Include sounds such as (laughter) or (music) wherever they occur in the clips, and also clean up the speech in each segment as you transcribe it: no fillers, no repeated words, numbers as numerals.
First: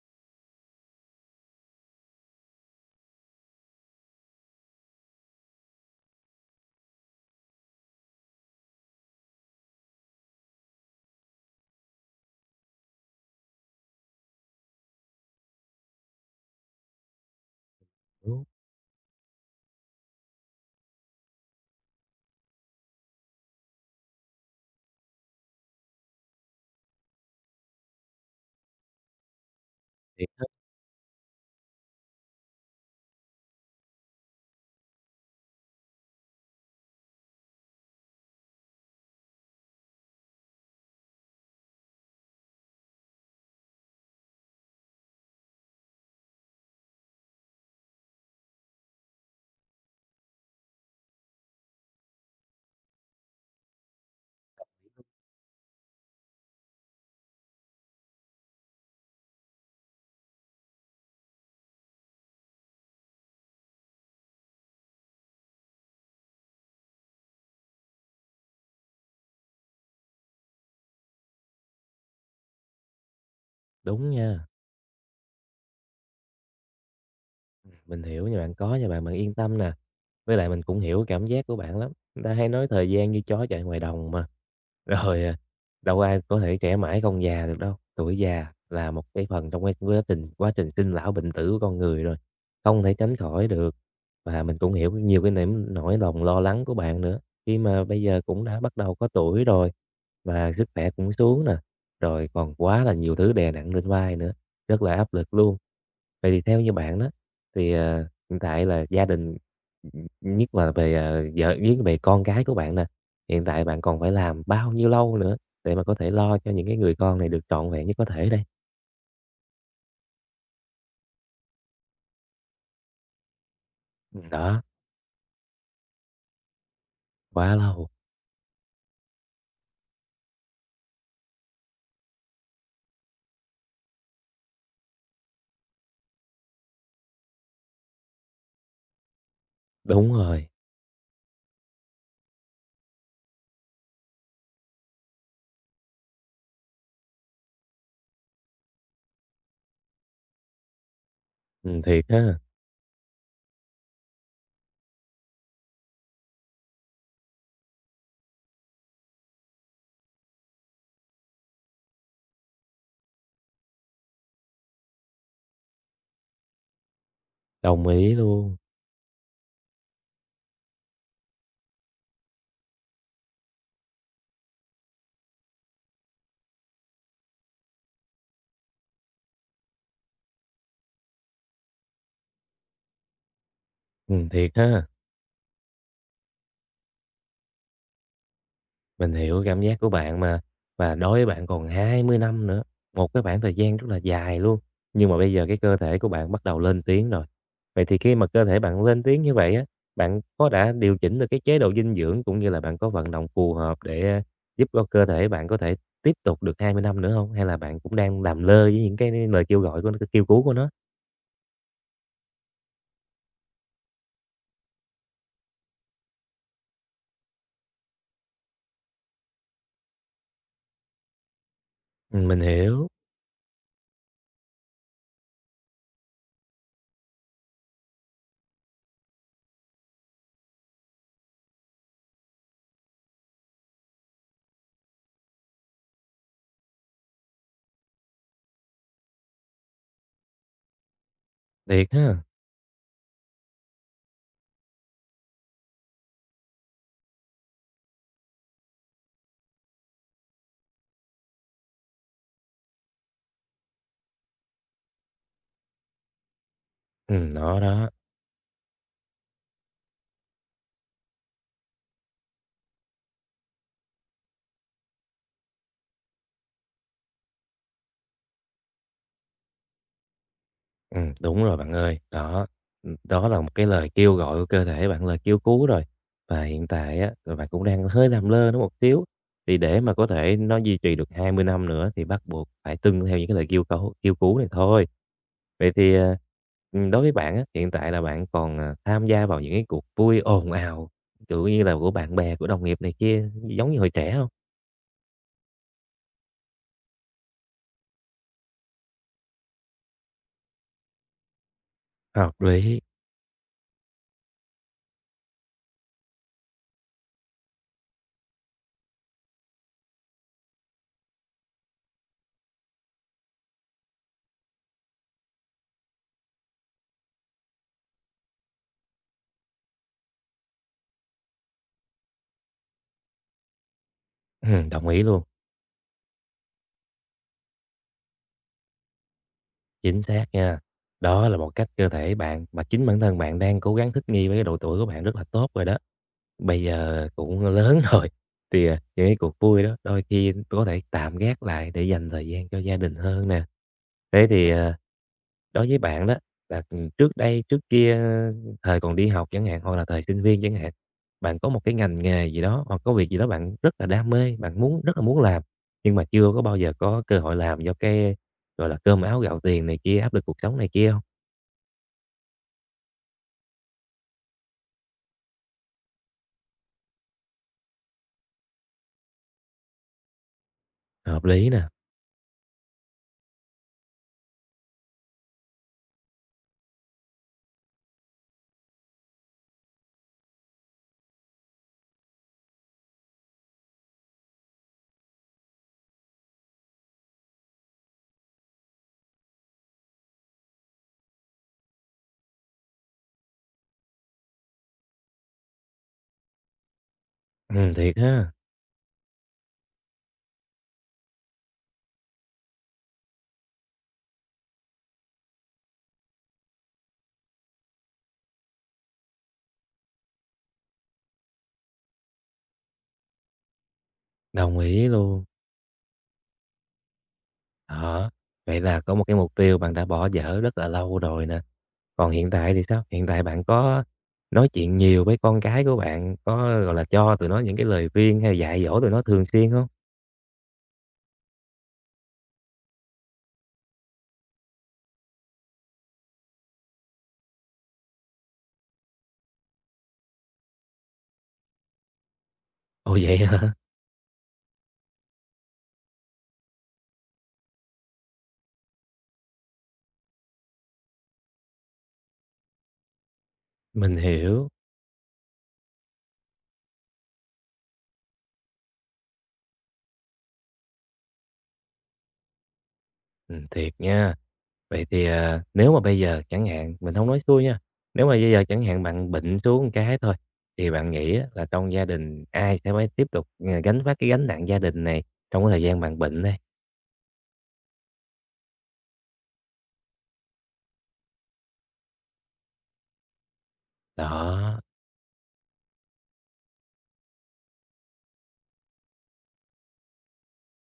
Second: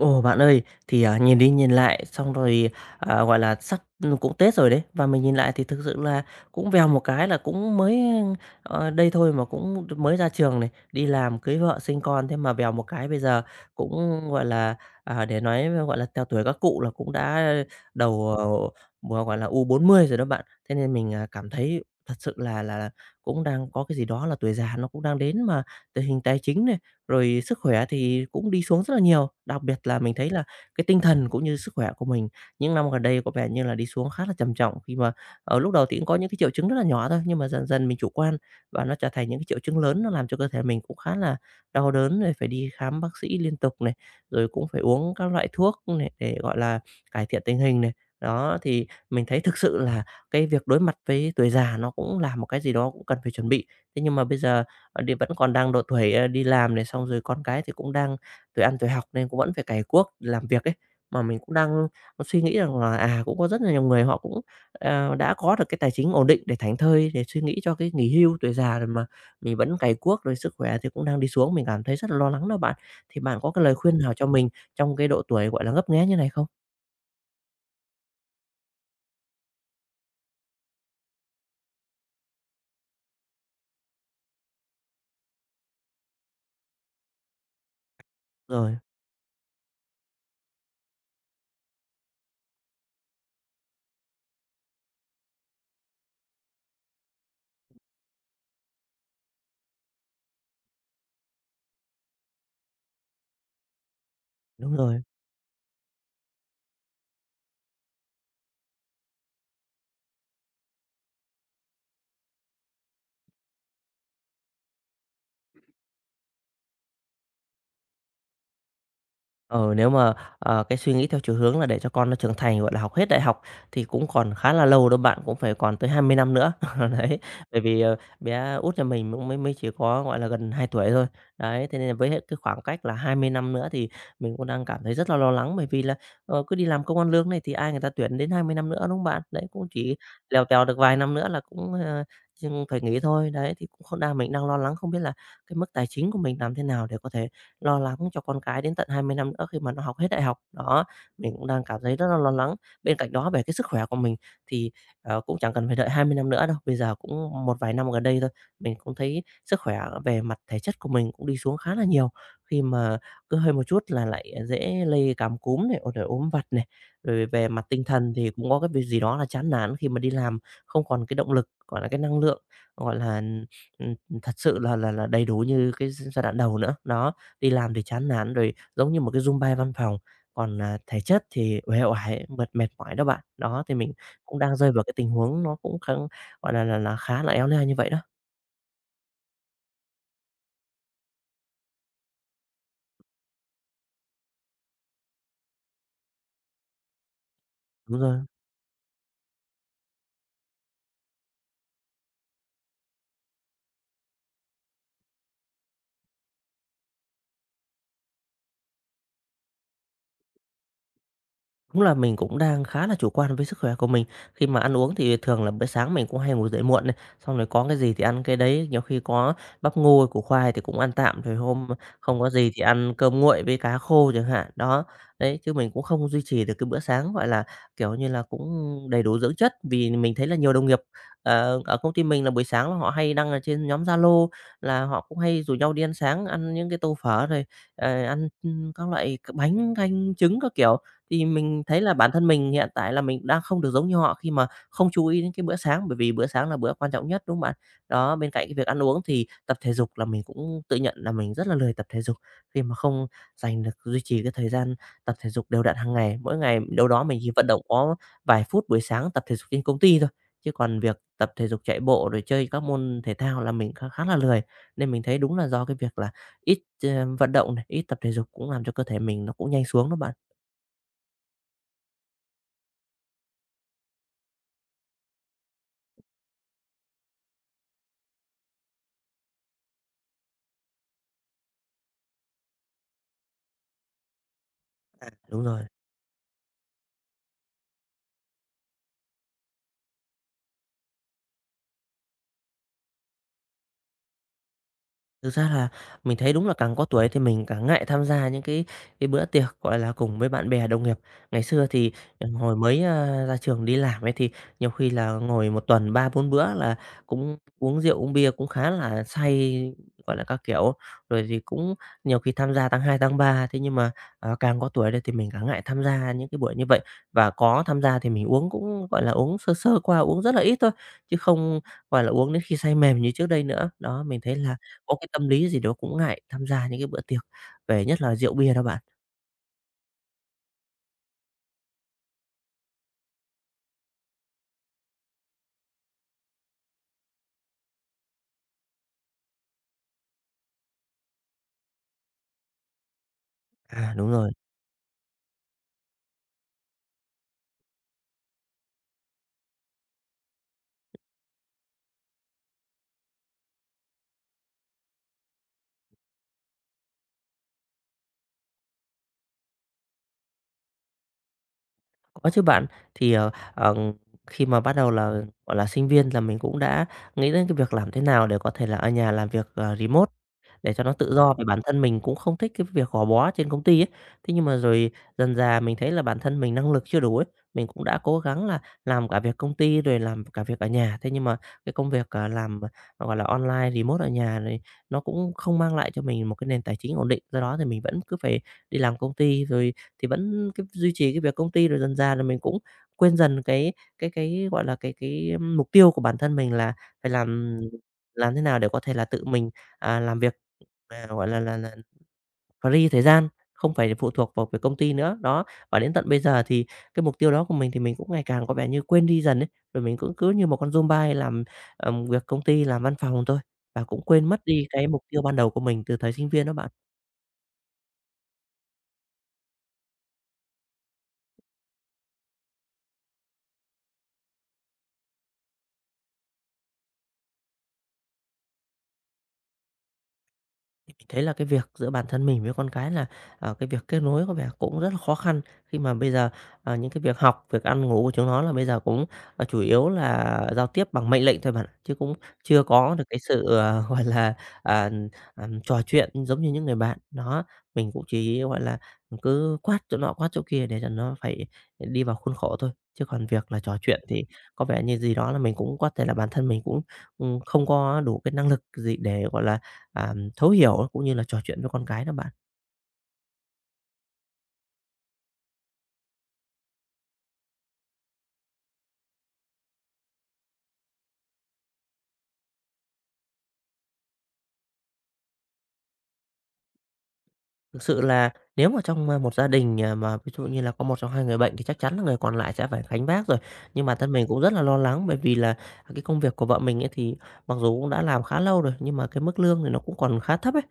Ồ, bạn ơi, nhìn đi nhìn lại xong rồi, gọi là, sắp cũng Tết rồi đấy, và mình nhìn lại thì thực sự là cũng vèo một cái là cũng mới, đây thôi mà cũng mới ra trường này, đi làm, cưới vợ, sinh con, thế mà vèo một cái bây giờ cũng, gọi là, để nói, gọi là, theo tuổi các cụ là cũng đã Đúng, đầu, gọi là, u 40 rồi đó bạn. Thế nên mình, cảm thấy thật sự là cũng đang có cái gì đó là tuổi già nó cũng đang đến, mà tình hình tài chính này, rồi sức khỏe thì cũng đi xuống rất là nhiều. Đặc biệt là mình thiệt thấy là á, cái tinh thần cũng như sức khỏe của mình những năm gần đây có vẻ như là đi xuống khá là trầm trọng khi mà ở lúc đầu thì cũng có những cái triệu chứng rất là nhỏ thôi, nhưng mà dần dần mình chủ quan và nó trở thành những cái triệu chứng lớn, nó làm cho cơ thể mình cũng khá là đau đớn rồi phải đi khám bác sĩ liên tục này, rồi cũng phải uống các loại thuốc này để, gọi là, cải thiện tình hình này. Đó, thì mình thấy thực sự là cái việc đối mặt với tuổi già nó cũng là một cái gì đó cũng cần phải chuẩn bị. Thế nhưng mà bây giờ thì vẫn còn đang độ tuổi, đi làm này, xong rồi con cái thì cũng đang tuổi ăn tuổi học nên cũng vẫn phải cày cuốc làm việc ấy. Mà mình cũng đang suy nghĩ rằng là, cũng có rất là nhiều người họ cũng, đã có được cái tài chính ổn định để thảnh thơi, để suy nghĩ cho cái nghỉ hưu tuổi già rồi mà mình vẫn cày cuốc, rồi sức khỏe thì cũng đang đi xuống, mình cảm thấy rất là lo lắng đó bạn. Thì bạn có cái lời khuyên đúng nào cho nha. mình trong cái độ tuổi, gọi là, ngấp nghé như này không? Mình hiểu nha, bạn có nha bạn, bạn yên tâm nè. Với lại mình cũng hiểu cảm giác của bạn lắm, người ta hay nói thời gian như chó chạy ngoài đồng mà. (laughs) Rồi, đâu ai có thể trẻ mãi không già được đâu, tuổi già Rồi, là một cái phần trong cái quá trình sinh lão bệnh tử của con người rồi, không thể tránh khỏi được. Và mình cũng hiểu nhiều cái nỗi nỗi lòng lo lắng của bạn nữa, khi mà bây giờ cũng đã bắt đầu có tuổi rồi, và sức khỏe cũng xuống nè, rồi còn quá là nhiều thứ đè nặng lên vai nữa, đúng rất là rồi. áp lực luôn. Vậy thì theo như bạn đó, thì, à hiện tại là gia đình, nhất là về, ờ, vợ với về con cái của bạn nè, hiện tại bạn còn phải làm bao nhiêu lâu nữa để mà có thể lo cho những cái người con này được trọn vẹn nhất có thể đây? Ờ, nếu mà, cái suy nghĩ theo chiều hướng là để cho con nó trưởng thành, gọi là, học hết đại học thì cũng còn khá Đó, là lâu đâu bạn, cũng phải còn tới 20 năm nữa. (laughs) Đấy, quá bởi vì, lâu, bé út nhà mình cũng mới mới chỉ có, gọi là, gần 2 tuổi thôi. Đấy, thế nên là với hết cái khoảng cách là 20 năm nữa thì mình cũng đang cảm thấy rất là lo lắng, bởi vì là, cứ đi làm công ăn lương này thì ai người ta tuyển đến 20 năm nữa, đúng không bạn? Đấy, cũng chỉ đúng lèo rồi, tèo được vài năm nữa là cũng, ờ, ch phải nghỉ thôi. Đấy, thì cũng không đang mình đang lo lắng không biết là cái mức tài chính của mình làm thế nào để có thể lo lắng cho con cái đến tận 20 năm nữa khi mà nó học hết đại học. Đó, mình cũng đang cảm thấy thiệt rất là lo ha, lắng. Bên cạnh đó về cái sức khỏe của mình thì, cũng chẳng cần phải đợi 20 năm nữa đâu, bây giờ cũng một vài năm gần đây thôi, mình cũng thấy sức khỏe về mặt thể chất của mình cũng đi xuống khá là nhiều. Khi mà cứ hơi một chút là lại dễ lây cảm cúm này, rồi ốm vặt này, rồi về mặt tinh đồng thần ý thì cũng luôn, có cái việc gì đó là chán nản khi mà đi làm, không còn cái động lực, gọi là, cái năng lượng, gọi là, ừm, thật sự là đầy đủ như cái giai đoạn đầu nữa. Đó, đi làm thì chán nản rồi giống như một cái zoom bay văn phòng, còn, thể chất thì uể oải, mệt mệt mỏi đó bạn. Đó, thì mình cũng thiệt đang rơi vào ha. cái tình huống nó cũng khá, gọi là, khá là éo le như vậy đó. Mình hiểu cảm giác của bạn mà. Và đối với bạn còn 20 năm nữa, một cái khoảng thời gian rất là dài luôn. Nhưng mà bây giờ cái cơ thể của bạn bắt đầu lên tiếng rồi. Vậy thì Đúng khi rồi. mà cơ thể bạn lên tiếng như vậy á, bạn có đã điều chỉnh được cái chế độ dinh dưỡng cũng như là bạn có vận động phù hợp để giúp cho cơ thể bạn có thể tiếp tục được 20 năm nữa không? Hay là bạn cũng đang làm lơ với những cái lời kêu gọi của nó, cái kêu cứu của nó? Đúng là mình cũng đang khá là chủ quan với sức khỏe của mình. Khi mà ăn uống thì thường là bữa sáng mình cũng hay ngủ dậy muộn này, xong rồi có cái gì thì ăn cái đấy, nhiều khi có bắp ngô, củ khoai thì cũng ăn tạm, rồi hôm không có Mình gì thì hiểu, ăn cơm nguội với cá khô chẳng hạn. Đó, đấy, chứ mình cũng không duy trì được cái bữa sáng, gọi là, kiểu như là, cũng đầy đủ dưỡng chất. Vì mình thấy là nhiều đồng nghiệp, ở công ty mình là buổi sáng là họ hay đăng ở trên nhóm Zalo là họ cũng hay rủ nhau đi ăn sáng, ăn những cái tô phở rồi, ăn, các loại bánh canh trứng các kiểu. Thì mình thấy thiệt là bản ha. thân mình hiện tại là mình đang không được giống như họ khi mà không chú ý đến cái bữa sáng, bởi vì bữa sáng là bữa quan trọng nhất, đúng không bạn? Đó, bên cạnh cái việc ăn uống thì tập thể dục là mình cũng tự nhận là mình rất là lười tập thể dục, khi mà không dành được duy trì cái thời gian tập thể dục đều đặn hàng ngày. Mỗi ngày đâu đó mình chỉ vận Đó, động đó. có vài phút buổi sáng tập thể dục trên công ty thôi, chứ còn việc tập thể dục chạy bộ rồi chơi các môn thể thao là mình khá khá là lười. Nên mình thấy đúng là do cái việc là ít, vận động này, ít tập thể dục cũng làm cho cơ thể mình nó cũng nhanh xuống đó bạn. Đúng rồi bạn ơi. Đó, đó là một cái lời kêu gọi của cơ thể bạn, lời kêu cứu rồi. Và hiện tại á, là bạn cũng đang hơi làm lơ nó một xíu, thì để mà có thể nó duy trì được 20 năm nữa thì bắt buộc phải tuân theo những cái lời kêu cứu này thôi. Đúng rồi. Vậy thì, đối với bạn á, hiện tại là bạn còn, tham gia vào những cái cuộc vui ồn ào, kiểu như là, của bạn bè, của đồng nghiệp này kia, giống như hồi trẻ không? Thực ra là mình thấy đúng là càng có tuổi thì mình càng ngại tham gia những cái bữa tiệc, gọi là, cùng với bạn bè, đồng nghiệp. Ngày xưa thì, Hợp hồi lý. mới, ra trường đi làm ấy, thì nhiều khi là ngồi một tuần ba bốn bữa là cũng uống rượu, uống bia cũng khá là say, gọi là, các kiểu. Rồi thì cũng nhiều khi tham gia tháng 2 tháng 3 thế nhưng mà, càng có tuổi đây thì mình càng ngại tham gia những cái buổi như vậy. Và có tham gia thì mình uống cũng, gọi là, uống sơ sơ qua, uống rất là ít thôi, chứ không, gọi là, uống đến khi say mềm như trước đây nữa. Đó, mình thấy là Đồng có ý cái luôn. tâm lý gì đó cũng ngại tham gia những cái bữa tiệc về nhất là rượu bia đó bạn. Chính xác nha. Đó là một cách cơ thể bạn mà chính bản thân bạn đang cố gắng thích nghi với cái độ tuổi của bạn rất là tốt rồi đó. Bây giờ cũng lớn (laughs) rồi, thì, những cái cuộc vui đó đôi khi có thể tạm gác lại để dành thời gian cho gia đình hơn nè. À, đúng Thế rồi. thì, đối với bạn đó là, trước đây, trước kia, thời còn đi học chẳng hạn, hoặc là thời sinh viên chẳng hạn, bạn có một cái ngành nghề gì đó hoặc có việc gì đó bạn rất là đam mê, bạn muốn rất là muốn làm, nhưng mà chưa có bao giờ có cơ hội làm do cái, gọi là, cơm áo gạo tiền này kia, áp lực cuộc sống này kia không? Có chứ bạn, thì, khi mà bắt đầu là, gọi là, sinh viên là mình cũng đã nghĩ đến cái việc làm thế nào để có thể là ở nhà làm việc, remote để cho nó tự Hợp do, vì lý bản nè, thân mình cũng không thích cái việc gò bó trên công ty ấy. Thế nhưng mà rồi dần dà mình thấy là bản thân mình năng lực chưa đủ ấy, mình cũng đã cố gắng là làm cả việc công ty rồi làm cả việc ở nhà. Thế nhưng mà cái công việc, làm, gọi là, online remote ở nhà này nó cũng không mang lại cho mình một cái nền tài chính ổn định, do đó thì mình vẫn cứ phải đi làm công ty rồi thì vẫn cái duy trì cái việc công ty, rồi dần dà là mình cũng quên dần cái, gọi là, cái mục tiêu của bản thân mình là phải thiệt ha, làm thế nào để có thể là tự mình, làm việc, gọi là, free thời gian, không phải phụ thuộc vào việc công ty nữa. Đó, và đến tận bây giờ thì cái mục tiêu đó của mình thì mình cũng ngày càng có vẻ như quên đi dần ấy, rồi mình cũng cứ như một con zombie làm, việc công ty, làm văn phòng thôi, và cũng quên mất đồng đi cái ý mục tiêu luôn. ban đầu của mình từ thời sinh viên đó bạn. Đó, vậy là có một cái mục tiêu bạn đã bỏ dở rất là lâu rồi nè. Còn hiện tại thì sao? Hiện tại bạn có nói chuyện nhiều với con cái của bạn, có, gọi là, cho tụi nó những cái lời khuyên hay dạy dỗ tụi nó thường xuyên không? Thì mình thấy là cái việc giữa bản thân mình với con cái là, cái việc kết nối có vẻ cũng rất là khó khăn khi mà bây giờ, những cái việc học, việc ăn ngủ của chúng nó là bây giờ cũng, chủ yếu là giao tiếp bằng mệnh lệnh thôi bạn ạ, chứ cũng chưa có Ồ, được vậy cái sự, hả? (laughs) Gọi là, à, trò chuyện giống như những người bạn. Đó, mình cũng chỉ, gọi là, cứ quát chỗ nọ quát chỗ kia để cho nó phải đi vào khuôn khổ thôi, chứ còn việc là (laughs) trò Mình chuyện thì hiểu. có vẻ như gì đó là mình cũng có thể là bản thân mình cũng, không có đủ cái năng lực gì để, gọi là, thấu hiểu cũng như là trò chuyện với con cái đó bạn. Thiệt nha. Vậy thì, nếu mà bây giờ chẳng hạn, mình không nói xui nha, nếu mà bây giờ chẳng hạn bạn bệnh xuống một cái thôi, thì bạn nghĩ á là trong gia đình ai sẽ phải tiếp tục, gánh vác cái gánh nặng gia đình này trong cái thời gian bạn bệnh đây? Thực sự là nếu mà trong, một gia đình, mà ví dụ như là có một trong hai người bệnh thì chắc chắn là người còn lại sẽ phải gánh vác rồi. Nhưng bản thân mình cũng rất Đó, là lo lắng bởi vì là cái công việc của vợ mình ấy thì mặc dù cũng đã làm khá lâu rồi, nhưng mà cái mức lương thì nó cũng còn khá thấp ấy.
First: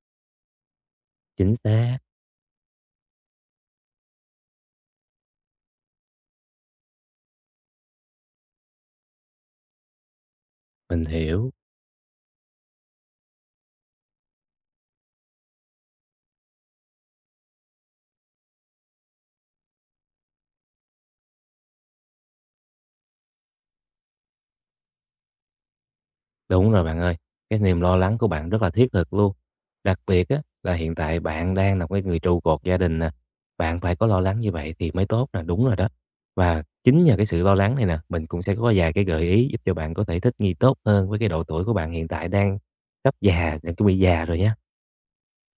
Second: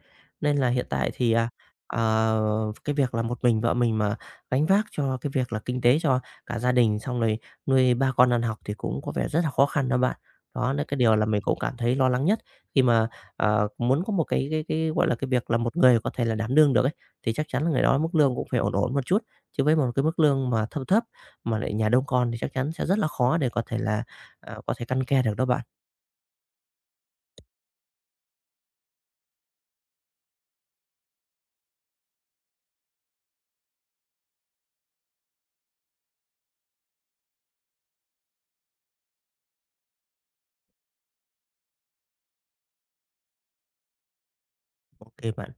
Nên là hiện tại thì, chính xác, cái việc là một mình vợ mình mà gánh vác cho cái việc là kinh tế cho cả gia đình, xong rồi nuôi 3 con ăn học thì cũng có vẻ rất là khó khăn đó bạn. Đó là cái mình điều là mình hiểu. cũng cảm thấy lo lắng nhất khi mà, muốn có một cái, gọi là, cái việc là một người có thể là đảm đương được ấy thì chắc chắn là người đó mức lương cũng phải ổn ổn một chút. Chứ với một cái mức lương mà thấp thấp mà lại nhà đông con thì chắc chắn sẽ rất là khó để có thể là, có thể căn ke được đó bạn. Đúng rồi bạn ơi, cái niềm lo lắng của bạn rất là thiết thực luôn. Đặc biệt á, là hiện tại bạn đang là cái người trụ cột gia đình nè, bạn phải có lo lắng như vậy thì mới tốt nè, đúng rồi đó. Và chính nhờ cái sự lo lắng này nè, mình cũng sẽ có vài cái gợi ý giúp cho bạn có thể thích nghi tốt hơn với cái độ tuổi của bạn hiện tại đang sắp già, đang chuẩn bị già rồi nha. OK bạn.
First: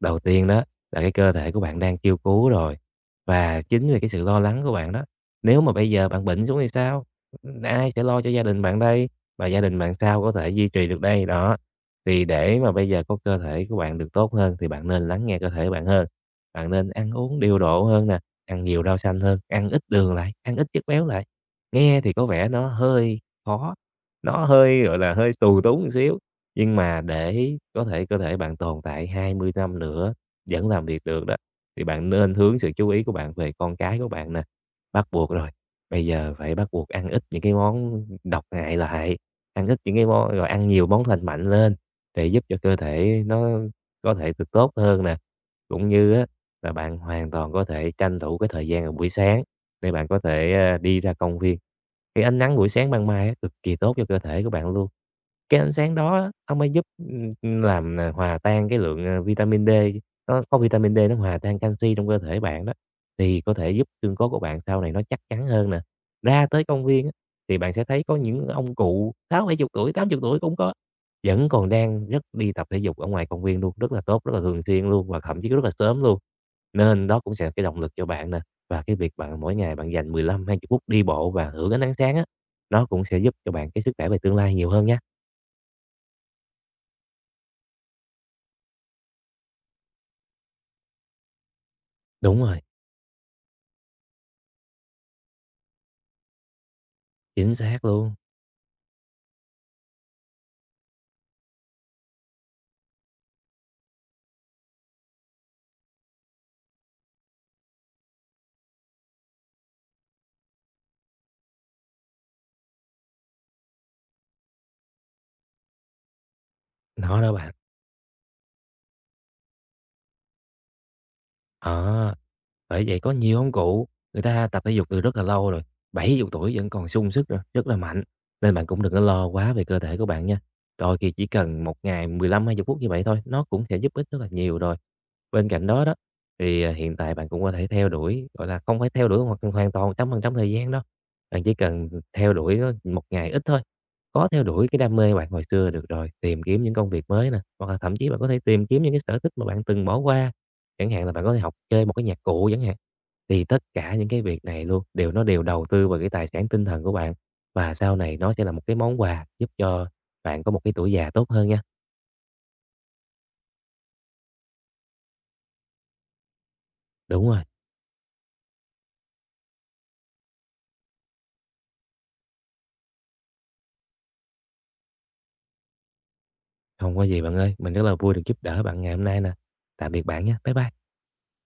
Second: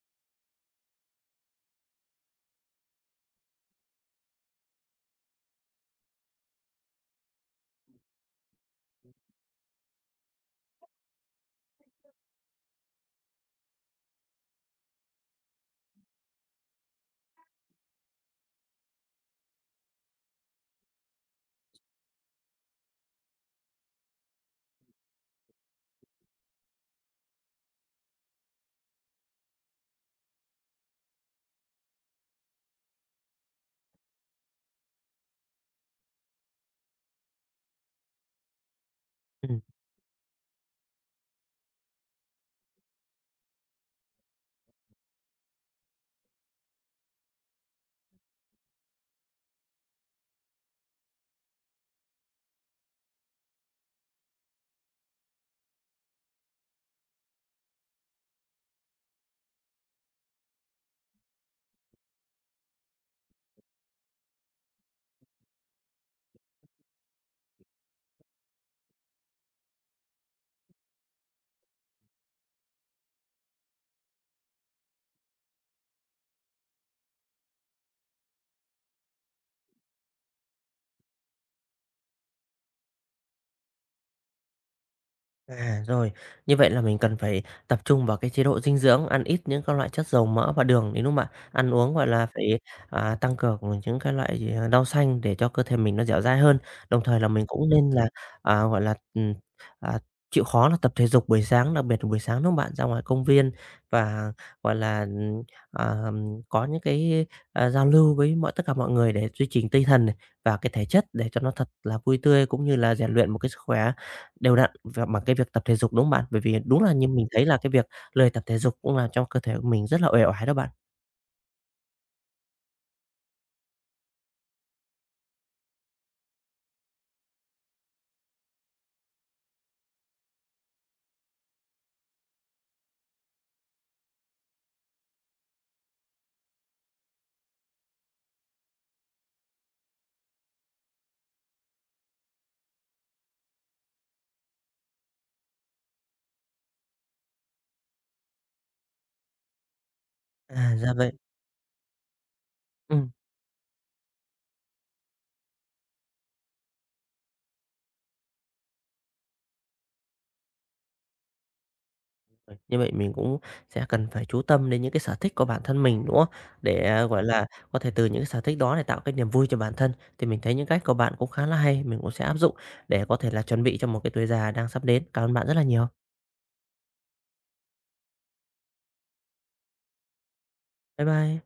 Đầu tiên đó là cái cơ thể của bạn đang kêu cứu rồi, và chính vì cái sự lo lắng của bạn đó, nếu mà bây giờ bạn bệnh xuống thì sao? Ai sẽ lo cho gia đình bạn đây? Và gia đình bạn sao có thể duy trì được đây? Đó, thì để mà bây giờ có cơ thể của bạn được tốt hơn thì bạn nên lắng nghe cơ thể của bạn hơn. Bạn nên ăn uống điều độ hơn nè, ăn nhiều rau xanh hơn, ăn ít đường lại, ăn ít chất béo lại. Nghe thì có vẻ nó hơi khó, nó hơi, gọi là, hơi tù túng một xíu, nhưng mà để có thể cơ thể bạn tồn tại 20 năm nữa, vẫn làm việc được đó, thì bạn nên hướng sự chú ý của bạn về con cái của bạn nè. Bắt buộc rồi, bây giờ phải bắt buộc ăn ít những cái món độc hại lại, Ừm. ăn ít những cái món rồi ăn nhiều món lành mạnh lên để giúp cho cơ thể nó có thể được tốt hơn nè. Cũng như á là bạn hoàn toàn có thể tranh thủ cái thời gian vào buổi sáng để bạn có thể, đi ra công viên. Cái ánh nắng buổi sáng ban mai á cực kỳ tốt cho cơ thể của bạn luôn. Cái ánh sáng đó nó mới giúp, làm, hòa tan cái lượng, vitamin D, nó có vitamin D nó hòa tan canxi trong cơ thể bạn đó, thì có thể giúp xương cốt của bạn sau này nó chắc chắn hơn nè. Ra tới công viên á, thì bạn sẽ thấy có những ông cụ 60, chục tuổi, 80 tuổi cũng có, vẫn còn đang rất đi tập thể dục ở ngoài công viên luôn, rất là tốt, rất là thường xuyên luôn và thậm chí rất là sớm luôn. Nên đó cũng sẽ là cái động lực cho bạn nè, và cái việc bạn mỗi ngày bạn dành 15 hai 20 phút đi bộ và hưởng ánh nắng sáng á, nó cũng sẽ giúp cho bạn cái sức khỏe về tương lai nhiều hơn nha. À, rồi, như vậy là mình cần phải tập trung vào cái chế độ dinh dưỡng, ăn ít những các loại chất dầu mỡ và đường, đúng lúc bạn? Ăn uống, gọi là, Đúng phải, rồi, tăng cường những cái loại gì, rau xanh để cho cơ thể mình nó dẻo dai hơn. Đồng thời là mình chính cũng xác nên là, luôn, gọi là, à, chịu khó là tập thể dục buổi sáng, đặc biệt là buổi sáng, lúc bạn? Ra ngoài công viên và, gọi là, à, có những cái, giao lưu với tất cả mọi người để duy trì tinh thần này và cái thể chất để cho nó thật là vui tươi cũng như là rèn luyện một cái sức khỏe đều đặn và bằng cái việc tập thể dục, đúng không bạn? Bởi vì đúng là như nó mình đó thấy bạn. là cái việc lười tập thể dục cũng làm cho cơ thể của mình rất là uể oải đó bạn. Đó, bởi vậy có nhiều ông cụ, người ta tập thể dục từ rất là lâu rồi, 70 tuổi vẫn còn sung sức rồi, rất là mạnh. Nên bạn cũng đừng có lo quá về cơ thể của bạn nha. Đôi khi chỉ cần một ngày 15-20 phút như vậy thôi, nó cũng sẽ giúp ích rất là nhiều rồi. Bên cạnh đó đó, thì, hiện tại bạn cũng có thể theo đuổi, gọi là, không phải theo đuổi hoàn hoàn toàn 100% thời gian đâu. Bạn chỉ cần theo đuổi nó một ngày ít thôi, có theo đuổi cái đam mê bạn hồi xưa được rồi, tìm kiếm những công việc mới nè, hoặc là thậm chí bạn có thể tìm kiếm những cái sở thích mà bạn từng bỏ qua. À, Chẳng ra hạn vậy. là bạn có thể học chơi một cái nhạc cụ chẳng hạn. Ừm, Thì tất cả những cái việc này luôn đều nó đều đầu tư vào cái tài sản tinh thần của bạn và sau này nó sẽ là một cái món quà giúp cho bạn có một cái tuổi già tốt hơn nha. như vậy mình cũng sẽ cần phải chú tâm đến những cái sở thích của bản thân mình, đúng không? Để, gọi Đúng rồi, là, có thể từ những cái sở thích đó để tạo cái niềm vui cho bản thân. Thì mình thấy những cách của bạn cũng khá là hay, mình cũng sẽ áp dụng để có thể là chuẩn bị cho một cái tuổi già đang sắp đến. Cảm ơn bạn rất là nhiều. không có gì bạn ơi, mình rất là vui được giúp đỡ bạn ngày hôm nay nè. Tạm biệt bạn nha. Bye bye. Bye bye.